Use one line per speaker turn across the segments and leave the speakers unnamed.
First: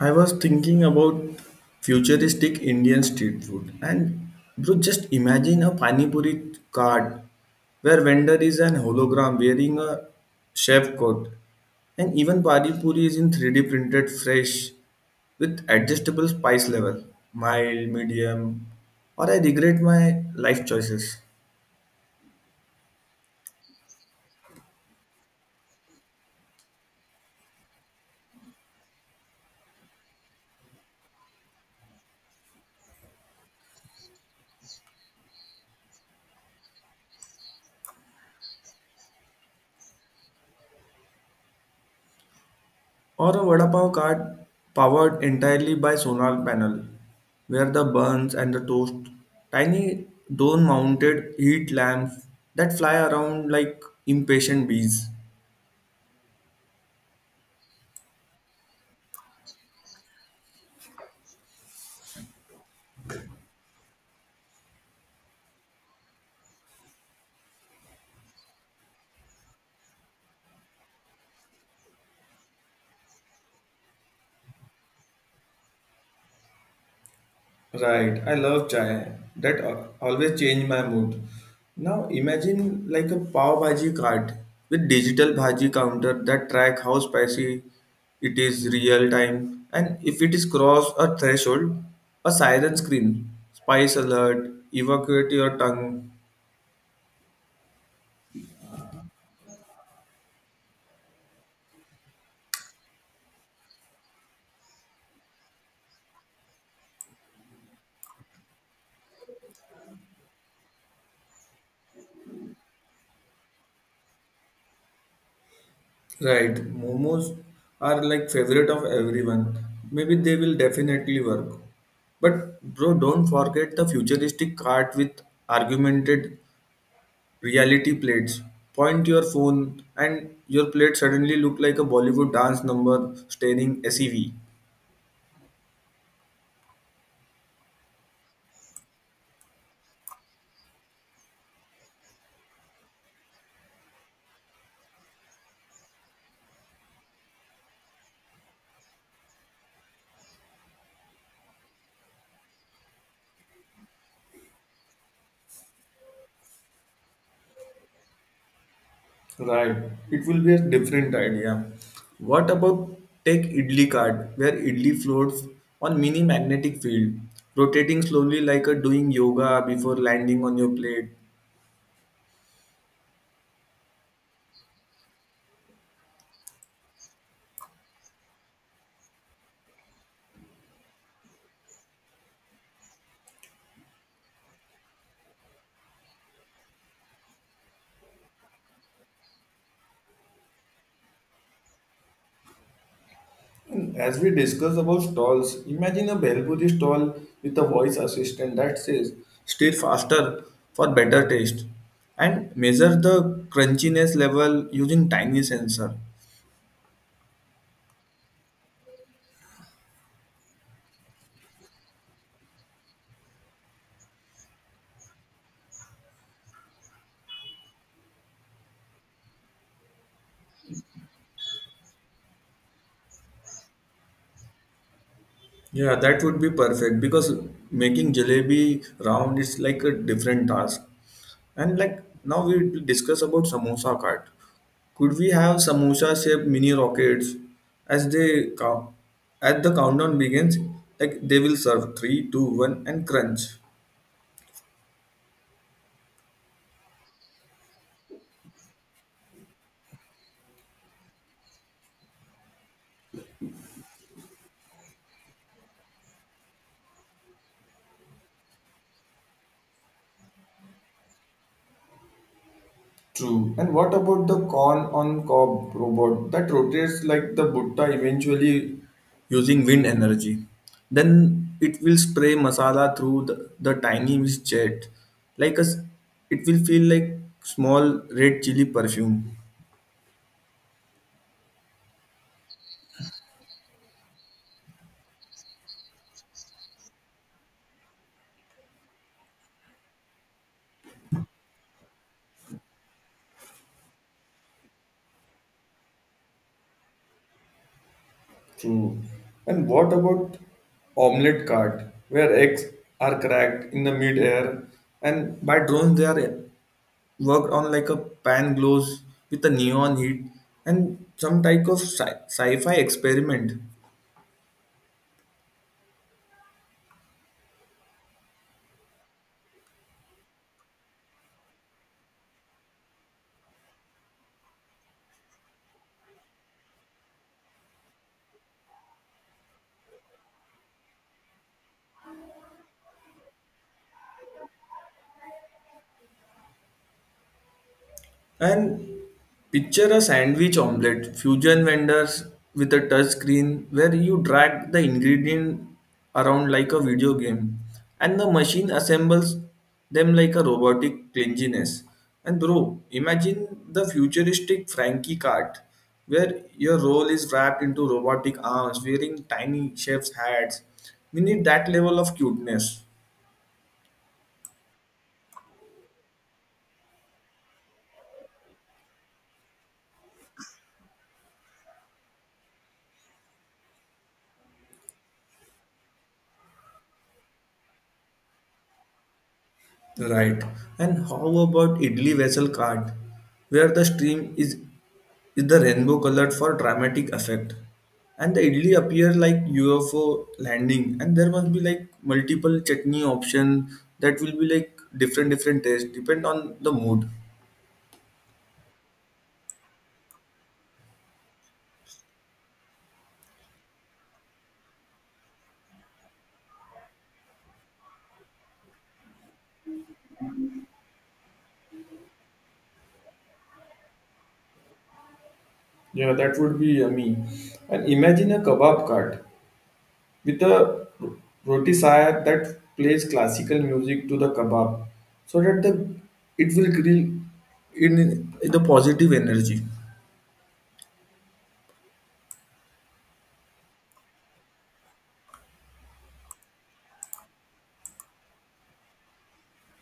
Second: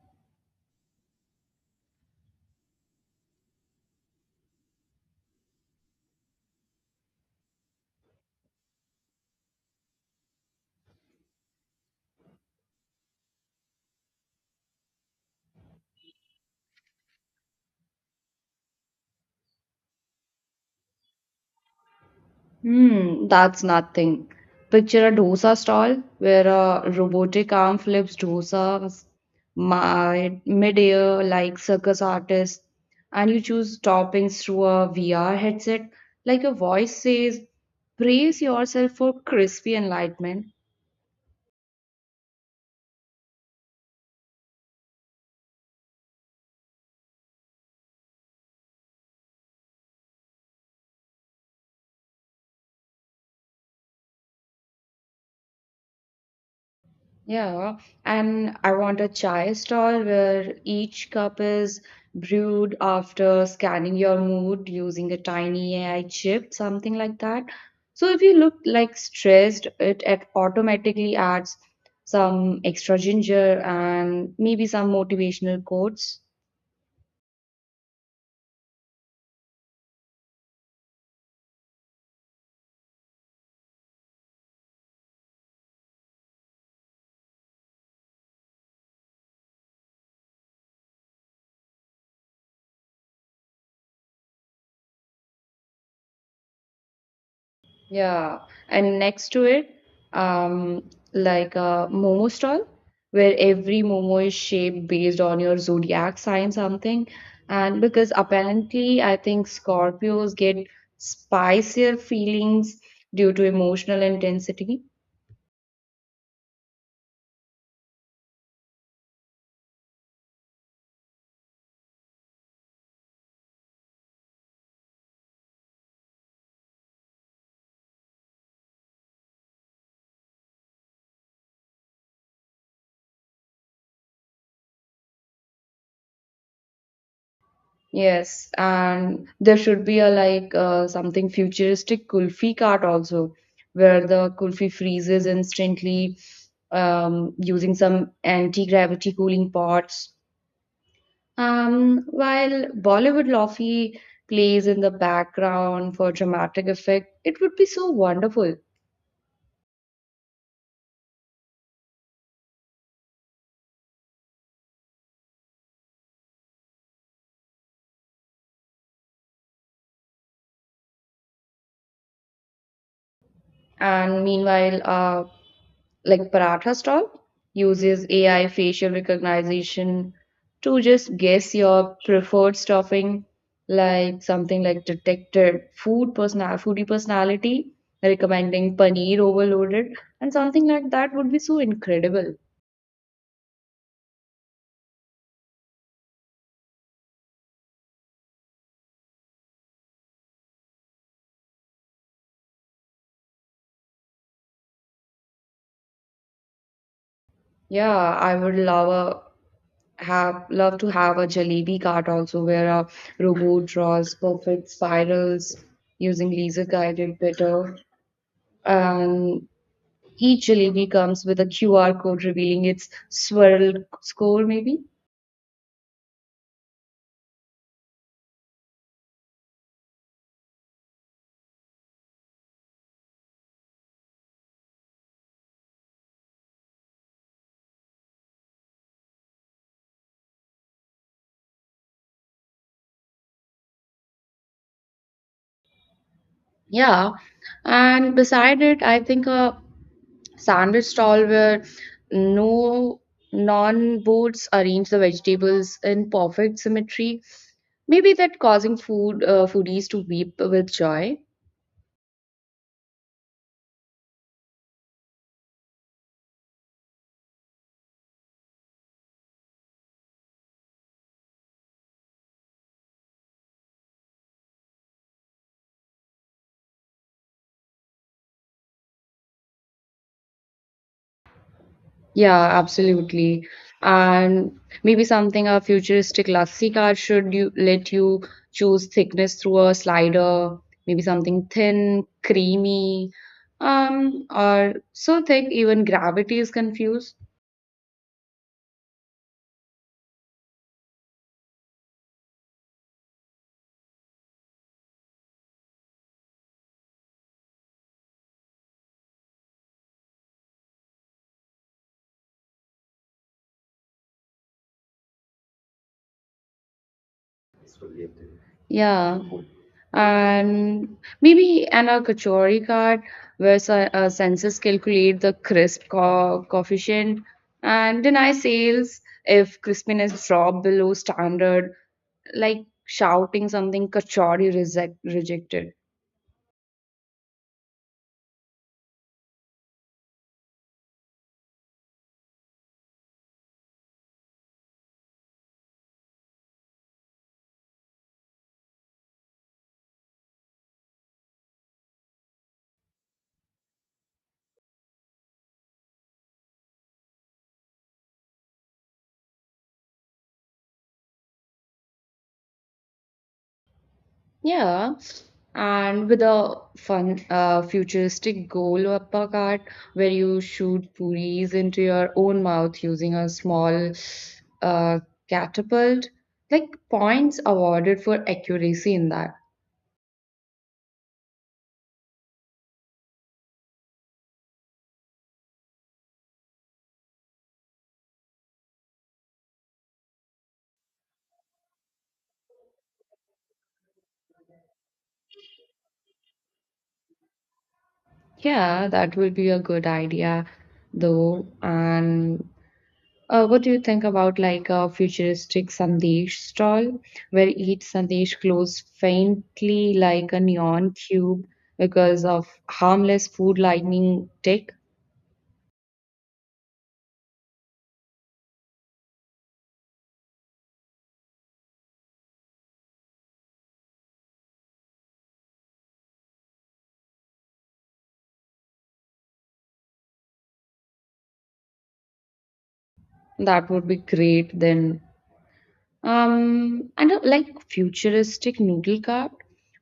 I was thinking about futuristic Indian street food, and bro, just imagine a pani puri cart where vendor is an hologram wearing a chef coat, and even pani puri is in 3D printed fresh with adjustable spice level, mild, medium, or I regret my life choices.
Hmm, that's nothing. Picture a dosa stall where a robotic arm flips dosas mid-air like circus artists, and you choose toppings through a VR headset. Like a voice says, "Brace yourself for crispy enlightenment."
Or a vada pav cart powered entirely by solar panel, where the buns and the toast, tiny dome mounted heat lamps that fly around like impatient bees.
Yeah, and I want a chai stall where each cup is brewed after scanning your mood using a tiny AI chip, something like that. So if you look like stressed, it automatically adds some extra ginger and maybe some motivational quotes.
Right, I love chai. That always change my mood. Now imagine like a pav bhaji cart with digital bhaji counter that track how spicy it is real time, and if it is crossed a threshold, a siren screen, spice alert, evacuate your tongue.
Yeah, and next to it, um, like a momo stall where every momo is shaped based on your zodiac sign something. And because apparently, I think Scorpios get spicier feelings due to emotional intensity.
Right, momos are like favorite of everyone. Maybe they will definitely work. But bro, don't forget the futuristic cart with argumented reality plates, point your phone and your plate suddenly look like a Bollywood dance number staring sev.
Yes, and there should be a like something futuristic kulfi cart also, where the kulfi freezes instantly, using some anti-gravity cooling pots. While Bollywood Lofi plays in the background for dramatic effect, it would be so wonderful.
Right, it will be a different idea. What about take idli card where idli floats on mini magnetic field, rotating slowly like a doing yoga before landing on your plate.
And meanwhile, like Paratha Stall uses AI facial recognition to just guess your preferred stuffing, like something like detected food personal foodie personality recommending paneer overloaded, and something like that would be so incredible.
As we discuss about stalls, imagine a Bhelpuri stall with a voice assistant that says, stir faster for better taste, and measure the crunchiness level using tiny sensor.
Yeah, I would love have love to have a jalebi cart also where a robot draws perfect spirals using laser guided better, and each jalebi comes with a qr code revealing its swirl score maybe.
Yeah, that would be perfect because making jalebi round is like a different task. And like now we will discuss about samosa cart. Could we have samosa shaped mini rockets as they count? As the countdown begins, like they will serve three, two, one, and crunch.
Yeah, and beside it I think a sandwich stall where no non boards arrange the vegetables in perfect symmetry, maybe that causing food foodies to weep with joy.
True. And what about the con on cob robot that rotates like the butta eventually using wind energy? Then it will spray masala through the tiny mist jet. Like a, it will feel like small red chili perfume.
Yeah, absolutely. And maybe something a futuristic Lassi card should you let you choose thickness through a slider, maybe something thin, creamy, or so thick even gravity is confused.
True. And what about omelette cart where eggs are cracked in the mid air and by drones they are worked on, like a pan glows with a neon heat and some type of sci-fi experiment.
Yeah. And maybe an a Kachori card where sensors calculate the coefficient and deny sales if crispiness drop below standard, like shouting something Kachori reject, rejected.
And picture a sandwich omelette, fusion vendors with a touch screen where you drag the ingredient around like a video game, and the machine assembles them like a robotic cleanliness. And bro, imagine the futuristic Frankie cart where your role is wrapped into robotic arms wearing tiny chef's hats. We need that level of cuteness.
Yeah, and with a fun futuristic goal uppercut where you shoot puris into your own mouth using a small, uh, catapult, like points awarded for accuracy in that.
Right. And how about Idli vessel card, where the stream is the rainbow colored for dramatic effect, and the idli appear like UFO landing, and there must be like multiple chutney option that will be like different different taste depend on the mood.
Yeah, that will be a good idea though, and, uh, what do you think about like a futuristic sandesh stall where each sandesh glows faintly like a neon cube because of harmless food lightning tech?
Yeah, that would be yummy. And imagine a kebab cart with a ro- rotisserie that plays classical music to the kebab so that the it will grill in the positive energy.
That would be great then. And a, like futuristic noodle cart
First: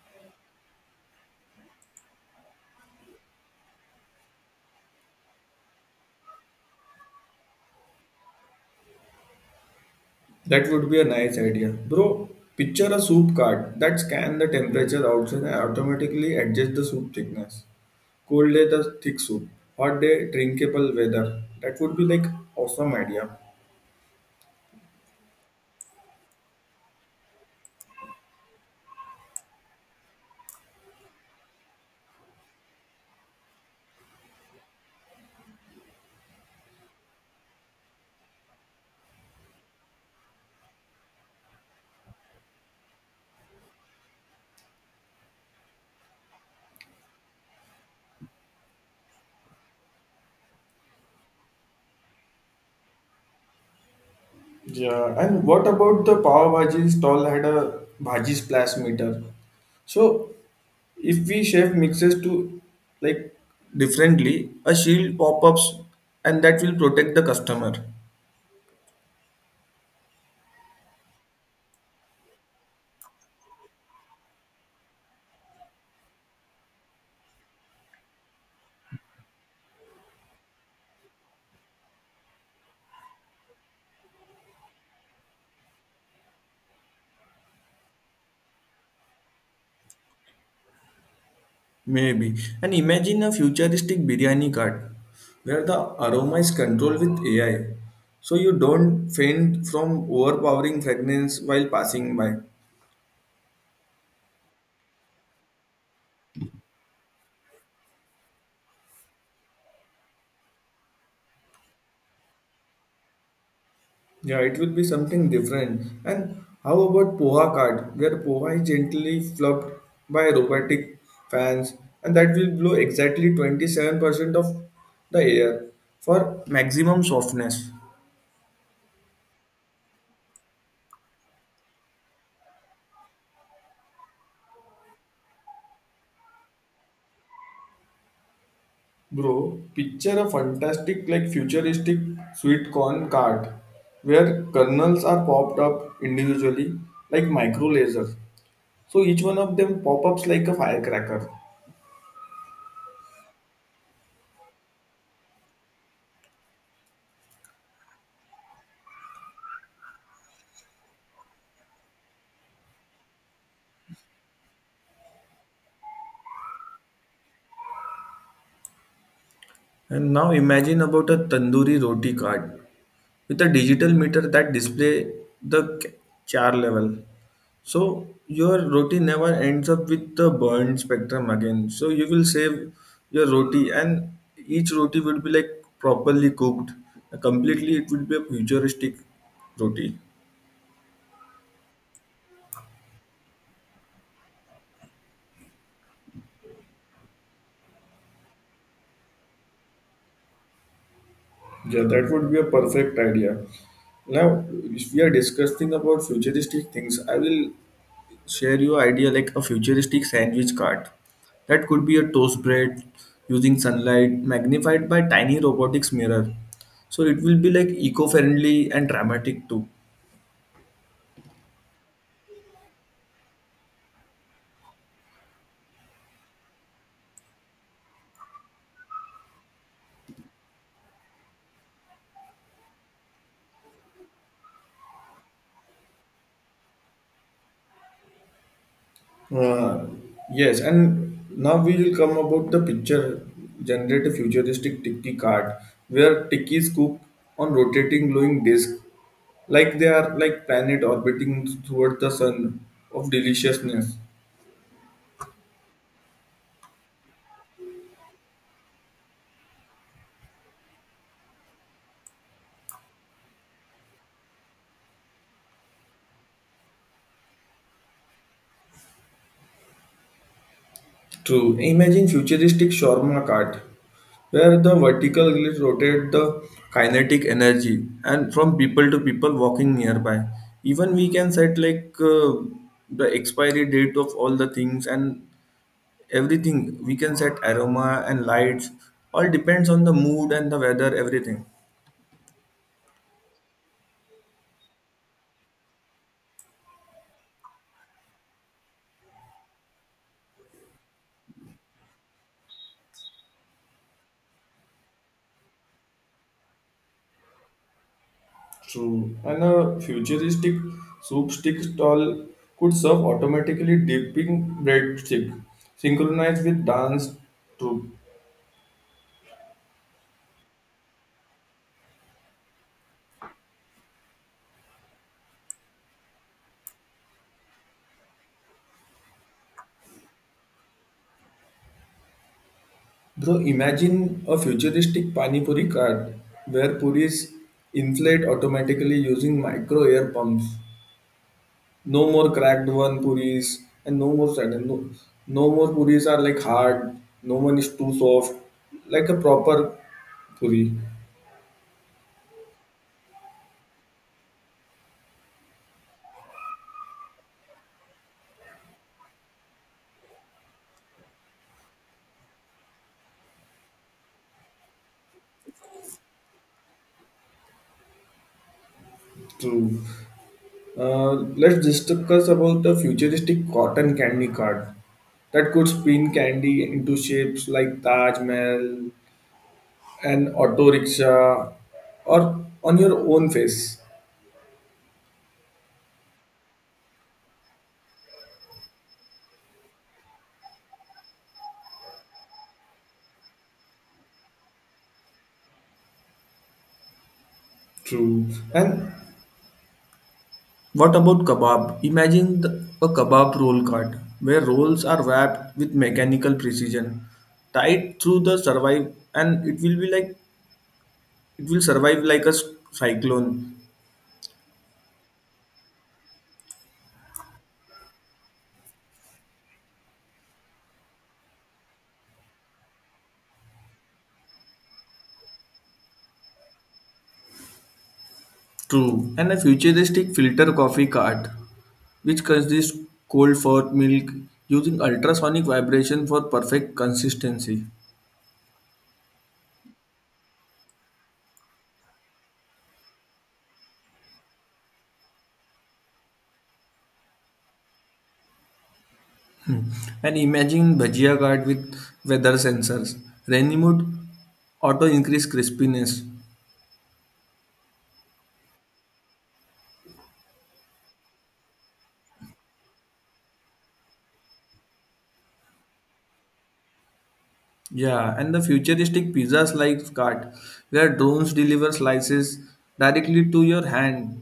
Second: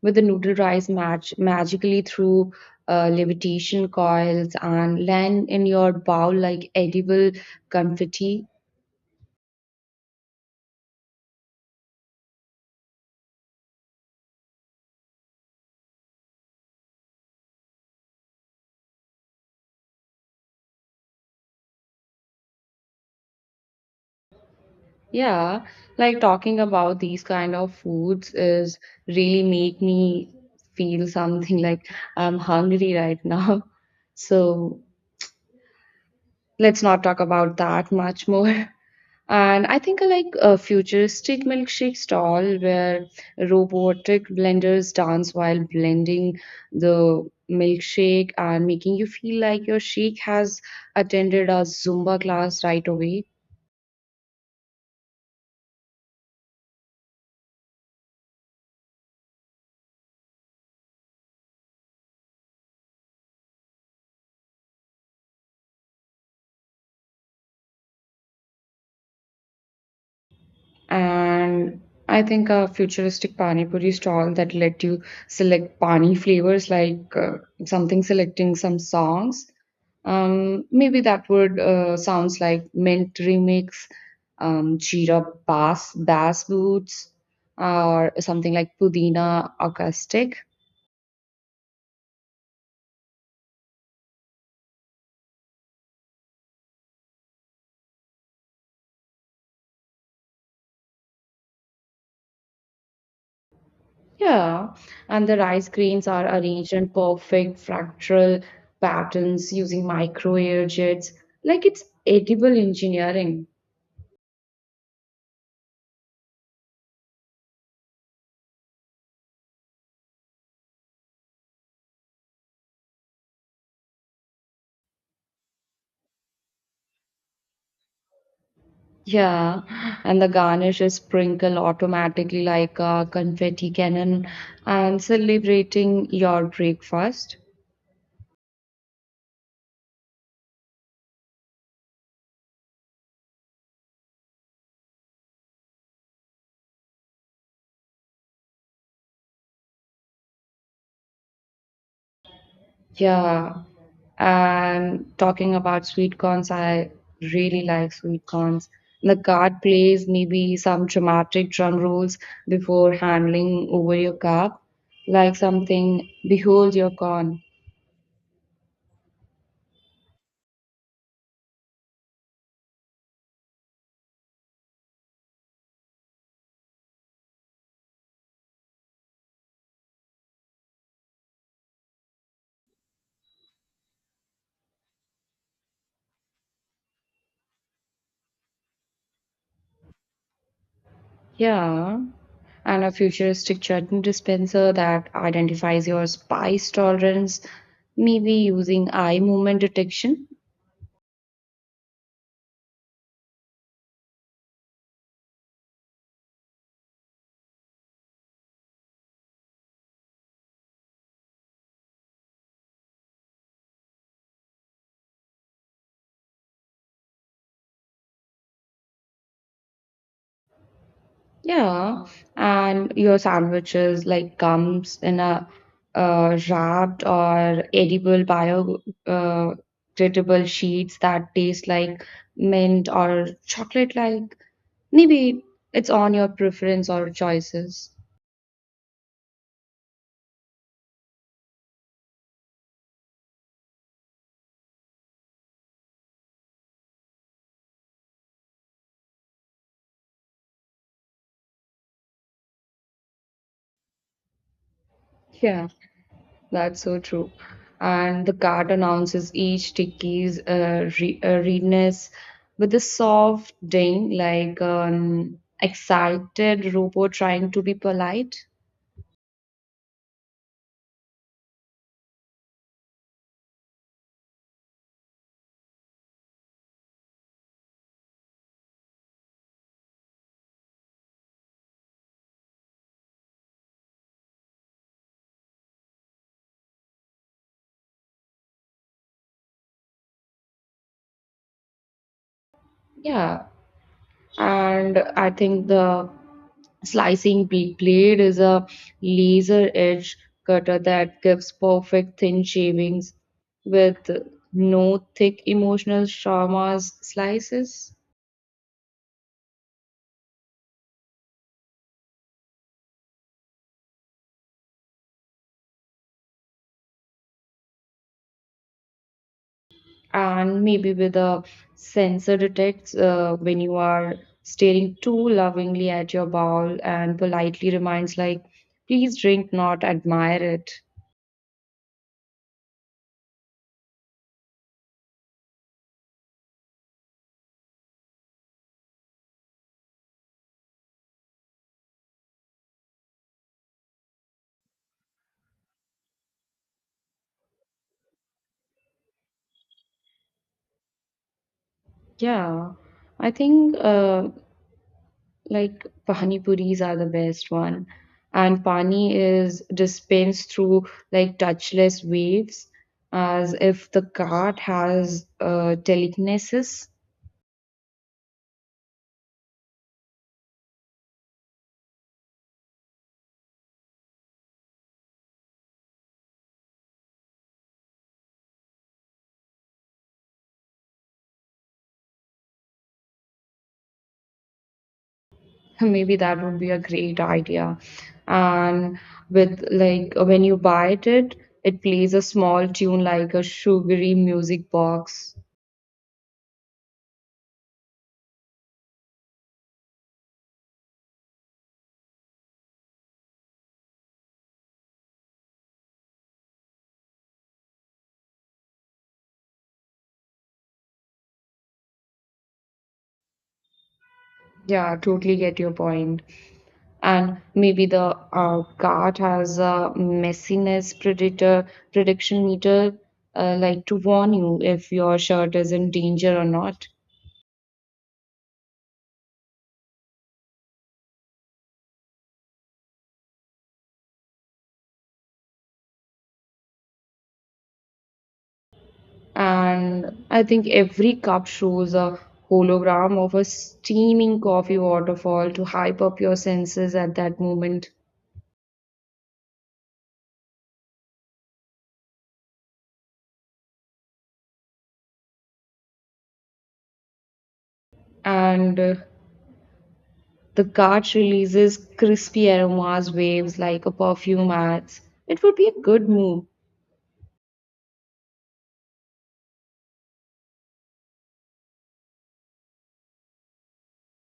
with the noodle rice match magically through, levitation coils and land in your bowl like edible confetti.
That would be a nice idea, bro. Picture a soup card that scan the temperature outside and automatically adjust the soup thickness, cold day the thick soup, hot day drinkable weather. That would be like awesome idea.
Yeah, like talking about these kind of foods is really make me feel something like I'm hungry right now. So let's not talk about that much more. And I think I like a futuristic milkshake stall where robotic blenders dance while blending the milkshake and making you feel like your shake has attended a Zumba class right away.
Yeah, and what about the pav bhaji stall had a bhaji splash meter? So if we chef mixes to like differently, a shield pop-ups, and that will protect the customer.
And I think a futuristic pani puri stall that let you select pani flavors, like something selecting some songs. Maybe that would sounds like mint remix, jeera bass boots, or something like pudina acoustic.
Maybe. And imagine a futuristic biryani cart where the aroma is controlled with AI. So you don't faint from overpowering fragrance while passing by.
Yeah, and the rice grains are arranged in perfect fractal patterns using micro air jets, like it's edible engineering.
Yeah, it will be something different. And how about Poha card, where Poha is gently fluffed by robotic fans, and that will blow exactly 27% of the air for maximum softness.
Yeah, and the garnish is sprinkled automatically like a confetti cannon and celebrating your breakfast.
Bro, picture a fantastic, like futuristic sweet corn card where kernels are popped up individually like micro lasers. So each one of them pop ups like a firecracker.
Yeah, and talking about sweet corns, I really like sweet corns. The guard plays maybe some dramatic drum rolls before handling over your cup, like something, behold your corn.
And now imagine about a tandoori roti card with a digital meter that display the char level. So your roti never ends up with the burned spectrum again. So you will save your roti, and each roti will be like properly cooked. Completely, it will be a futuristic roti.
Yeah, and a futuristic chutney dispenser that identifies your spice tolerance, maybe using eye movement detection.
Yeah, that would be a perfect idea. Now, if we are discussing about futuristic things, I will share your idea like a futuristic sandwich cart that could be a toast bread using sunlight magnified by tiny robotics mirror, so it will be like eco-friendly and dramatic too.
Yeah, and your sandwiches like comes in a, wrapped or edible bio, uh, biodegradable sheets that taste like mint or chocolate like. Maybe it's on your preference or choices.
Uh, yes, and now we will come about the picture generate a futuristic Tiki card where Tikis cook on rotating glowing disc, like they are like planet orbiting toward the sun of deliciousness.
Yeah. That's so true. And the card announces each ticket's re readiness with a soft ding, like an excited robot trying to be polite.
True. Imagine futuristic shawarma cart, where the vertical grid rotates the kinetic energy and from people to people walking nearby. Even we can set like the expiry date of all the things and everything. We can set aroma and lights. All depends on the mood and the weather, everything.
Yeah. And I think the slicing blade is a laser edge cutter that gives perfect thin shavings with no thick emotional trauma's slices.
True. And a futuristic soup stick stall could serve automatically dipping breadstick synchronized with dance troupe.
And maybe with a sensor detects when you are staring too lovingly at your bowl and politely reminds like please drink not admire it.
Bro, imagine a futuristic pani puri cart where puris inflate automatically using micro air pumps. No more cracked one puris and no more sudden. No, no more puris are like hard. No one is too soft. Like a proper puri.
Yeah, I think, like pani puris are the best one, and pani is dispensed through like touchless waves as if the cart has, telekinesis.
True. Uh, let's discuss about the futuristic cotton candy cart that could spin candy into shapes like Taj Mahal, an auto rickshaw, or on your own face.
Maybe that would be a great idea. And with like when you buy it, it plays a small tune like a sugary music box.
True. And what about kebab? Imagine the, a kebab roll cart where rolls are wrapped with mechanical precision, tied through the survive, and it will be like it will survive like a cyclone.
Yeah, totally get your point. And maybe the cart has a messiness predator prediction meter, like to warn you if your shirt is in danger or not.
True. And a futuristic filter coffee cart, which consists cold for milk using ultrasonic vibration for perfect consistency.
And I think every cup shows a hologram of a steaming coffee waterfall to hype up your senses at that moment.
And imagine bhajia cart with weather sensors, rainy mood, auto increase crispiness.
And the cart releases crispy aromas, waves like a perfume ads. It would be a good move.
Yeah, and the futuristic pizzas like cart, where drones deliver slices directly to your hand.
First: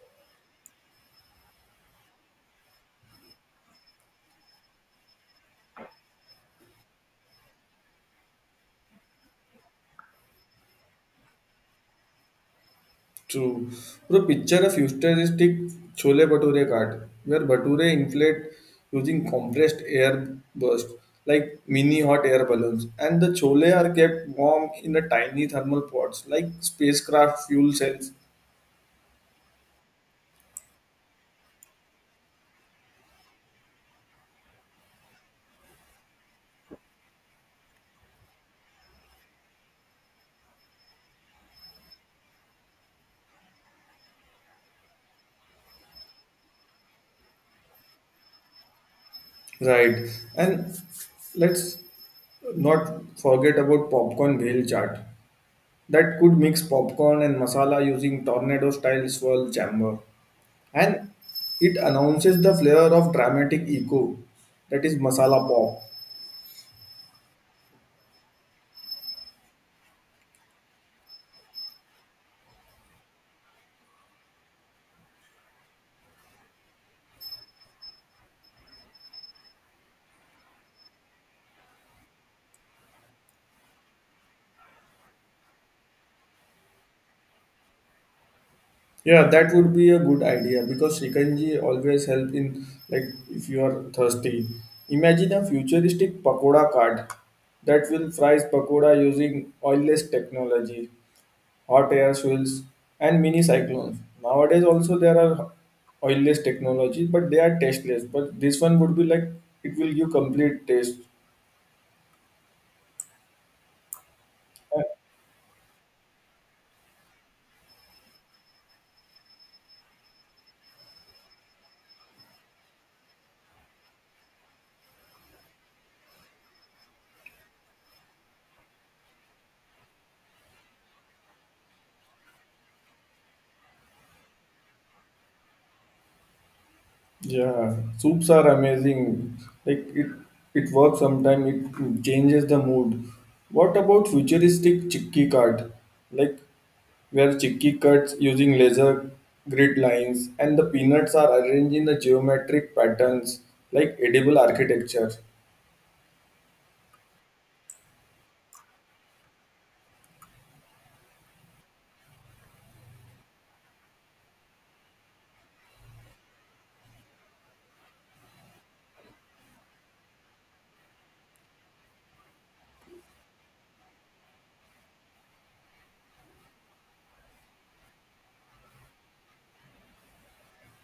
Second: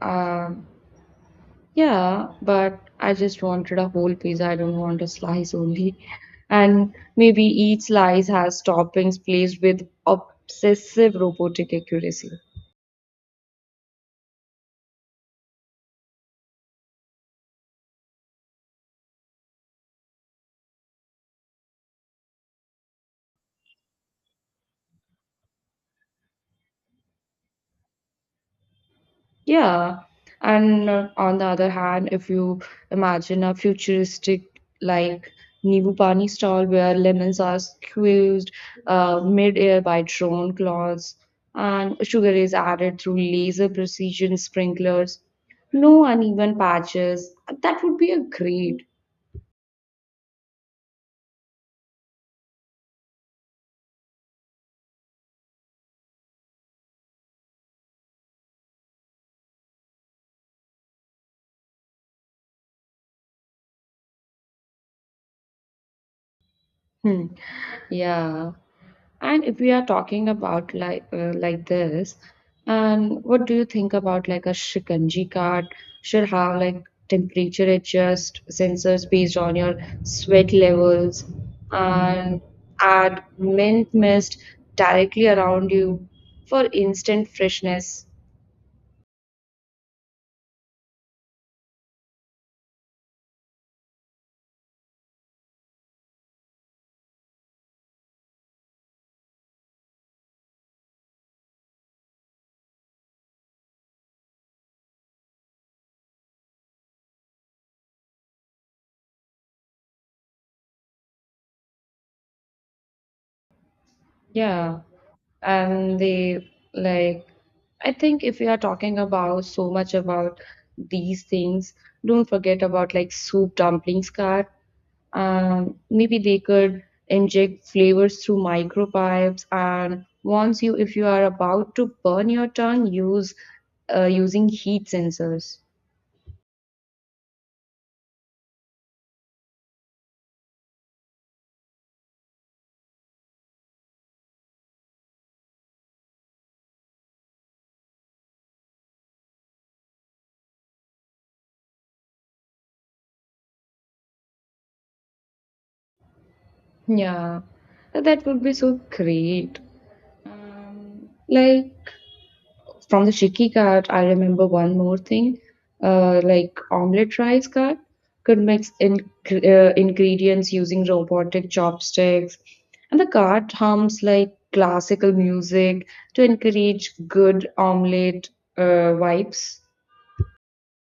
Um, yeah, but I just wanted a whole pizza. I don't want a slice only. And maybe each slice has toppings placed with obsessive robotic accuracy.
True. Bro, picture a futuristic chole bhature cart, where bhature inflate using compressed air burst, like mini hot air balloons, and the chole are kept warm in the tiny thermal pots, like spacecraft fuel cells.
Yeah. And, on the other hand, if you imagine a futuristic like Nibu Pani stall where lemons are squeezed, mid-air by drone claws, and sugar is added through laser precision sprinklers, no uneven patches, that would be a great.
Right. And let's not forget about popcorn bhel chaat. That could mix popcorn and masala using tornado style swirl chamber. And it announces the flavor of dramatic echo, that is masala pop.
Hmm. Yeah. And if we are talking about like this, and what do you think about like a Shikanji card should have like temperature adjust sensors based on your sweat levels and add mint mist directly around you for instant freshness.
Yeah, that would be a good idea because Shikanji always help in like if you are thirsty. Imagine a futuristic pakoda cart that will fries pakoda using oilless technology, hot air swells, and mini cyclones. Nowadays, also there are oilless technologies, but they are tasteless. But this one would be like it will give complete taste.
Yeah,
Uh,
and they like I think if we are talking about so much about these things, don't forget about like soup dumplings card. Maybe they could inject flavors through micropipes and warns you if you are about to burn your tongue use, using heat sensors.
Yeah, soups are amazing. Like it works sometimes. It changes the mood. What about futuristic chickpea cart? Like where chickpea cuts using laser grid lines and the peanuts are arranged in the geometric patterns like edible architecture.
Yeah, that would be so great. Like from the Chicky cart, I remember one more thing, like omelette rice card. Could mix in, ingredients using robotic chopsticks, and the card hums like classical music to encourage good omelette vibes.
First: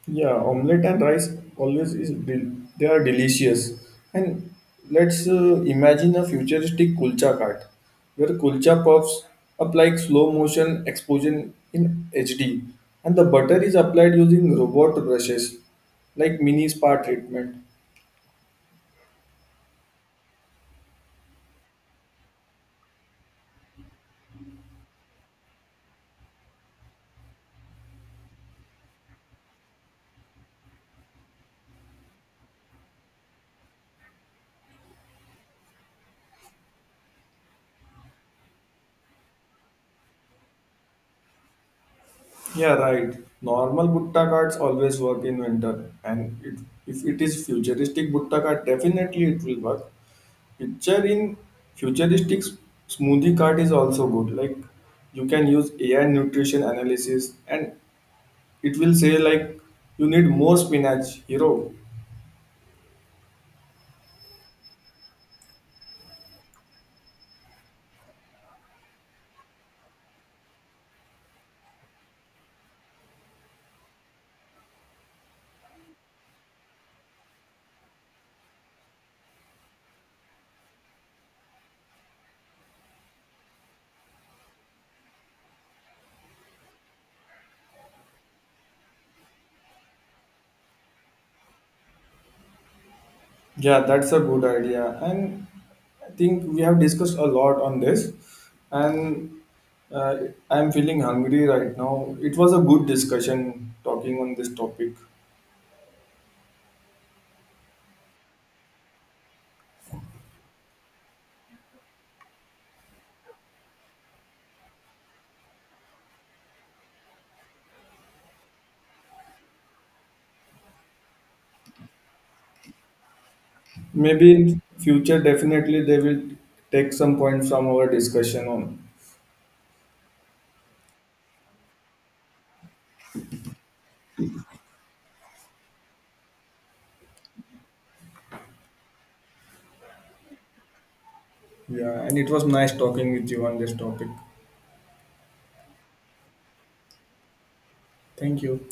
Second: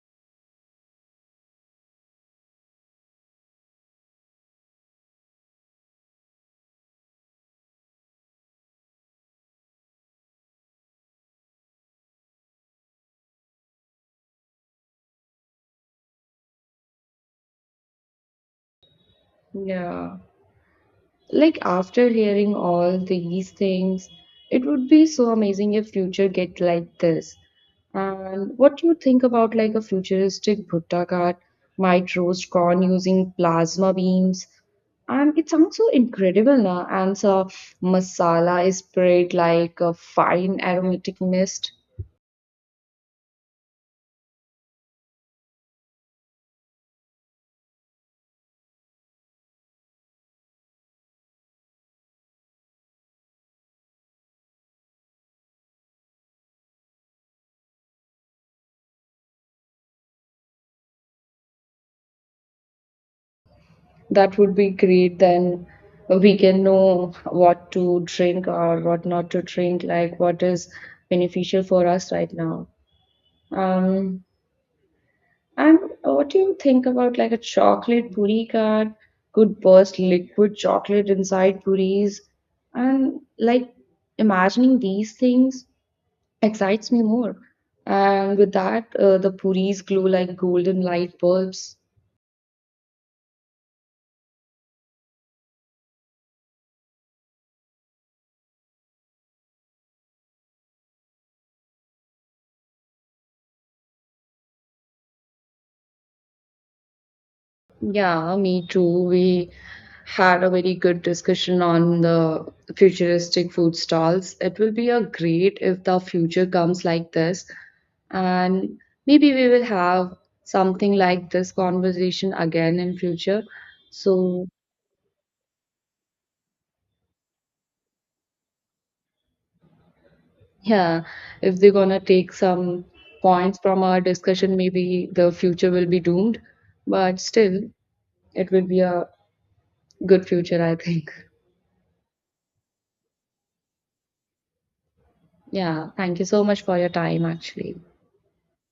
Yeah, omelette and rice always they are delicious. And let's imagine a futuristic kulcha cart where kulcha puffs apply slow motion exposure in HD, and the butter is applied using robot brushes like mini spa treatment.
Yeah. Like after hearing all these things, it would be so amazing if future get like this. And what do you think about like a futuristic Bhutta cart might roast corn using plasma beams? And it sounds so incredible now. And so masala is spread like a fine aromatic mist.
Yeah, right. Normal butta carts always work in winter, and it, if it is futuristic butta cart, definitely it will work. Picture in futuristic smoothie cart is also good. Like you can use AI nutrition analysis and it will say like you need more spinach, hero.
That would be great. Then we can know what to drink or what not to drink, like what is beneficial for us right now. Um, and what do you think about like a chocolate puri card could burst liquid chocolate inside puris? And like imagining these things excites me more. And with that, the puris glow like golden light bulbs.
Yeah, that's a good idea. And I think we have discussed a lot on this. And uh, I'm feeling hungry right now. It was a good discussion talking on this topic.
Yeah, me too. We had a very good discussion on the futuristic food stalls. It will be a great if the future comes like this, and maybe we will have something like this conversation again in future.
Maybe
So,
in future, definitely they will take some point from our discussion on.
yeah, if they're gonna take some points from our discussion, maybe the future will be doomed, but still, it will be a good future, I think.
Yeah, and it was nice talking with you on this topic.
Yeah, thank you so much for your time, actually.
Thank you.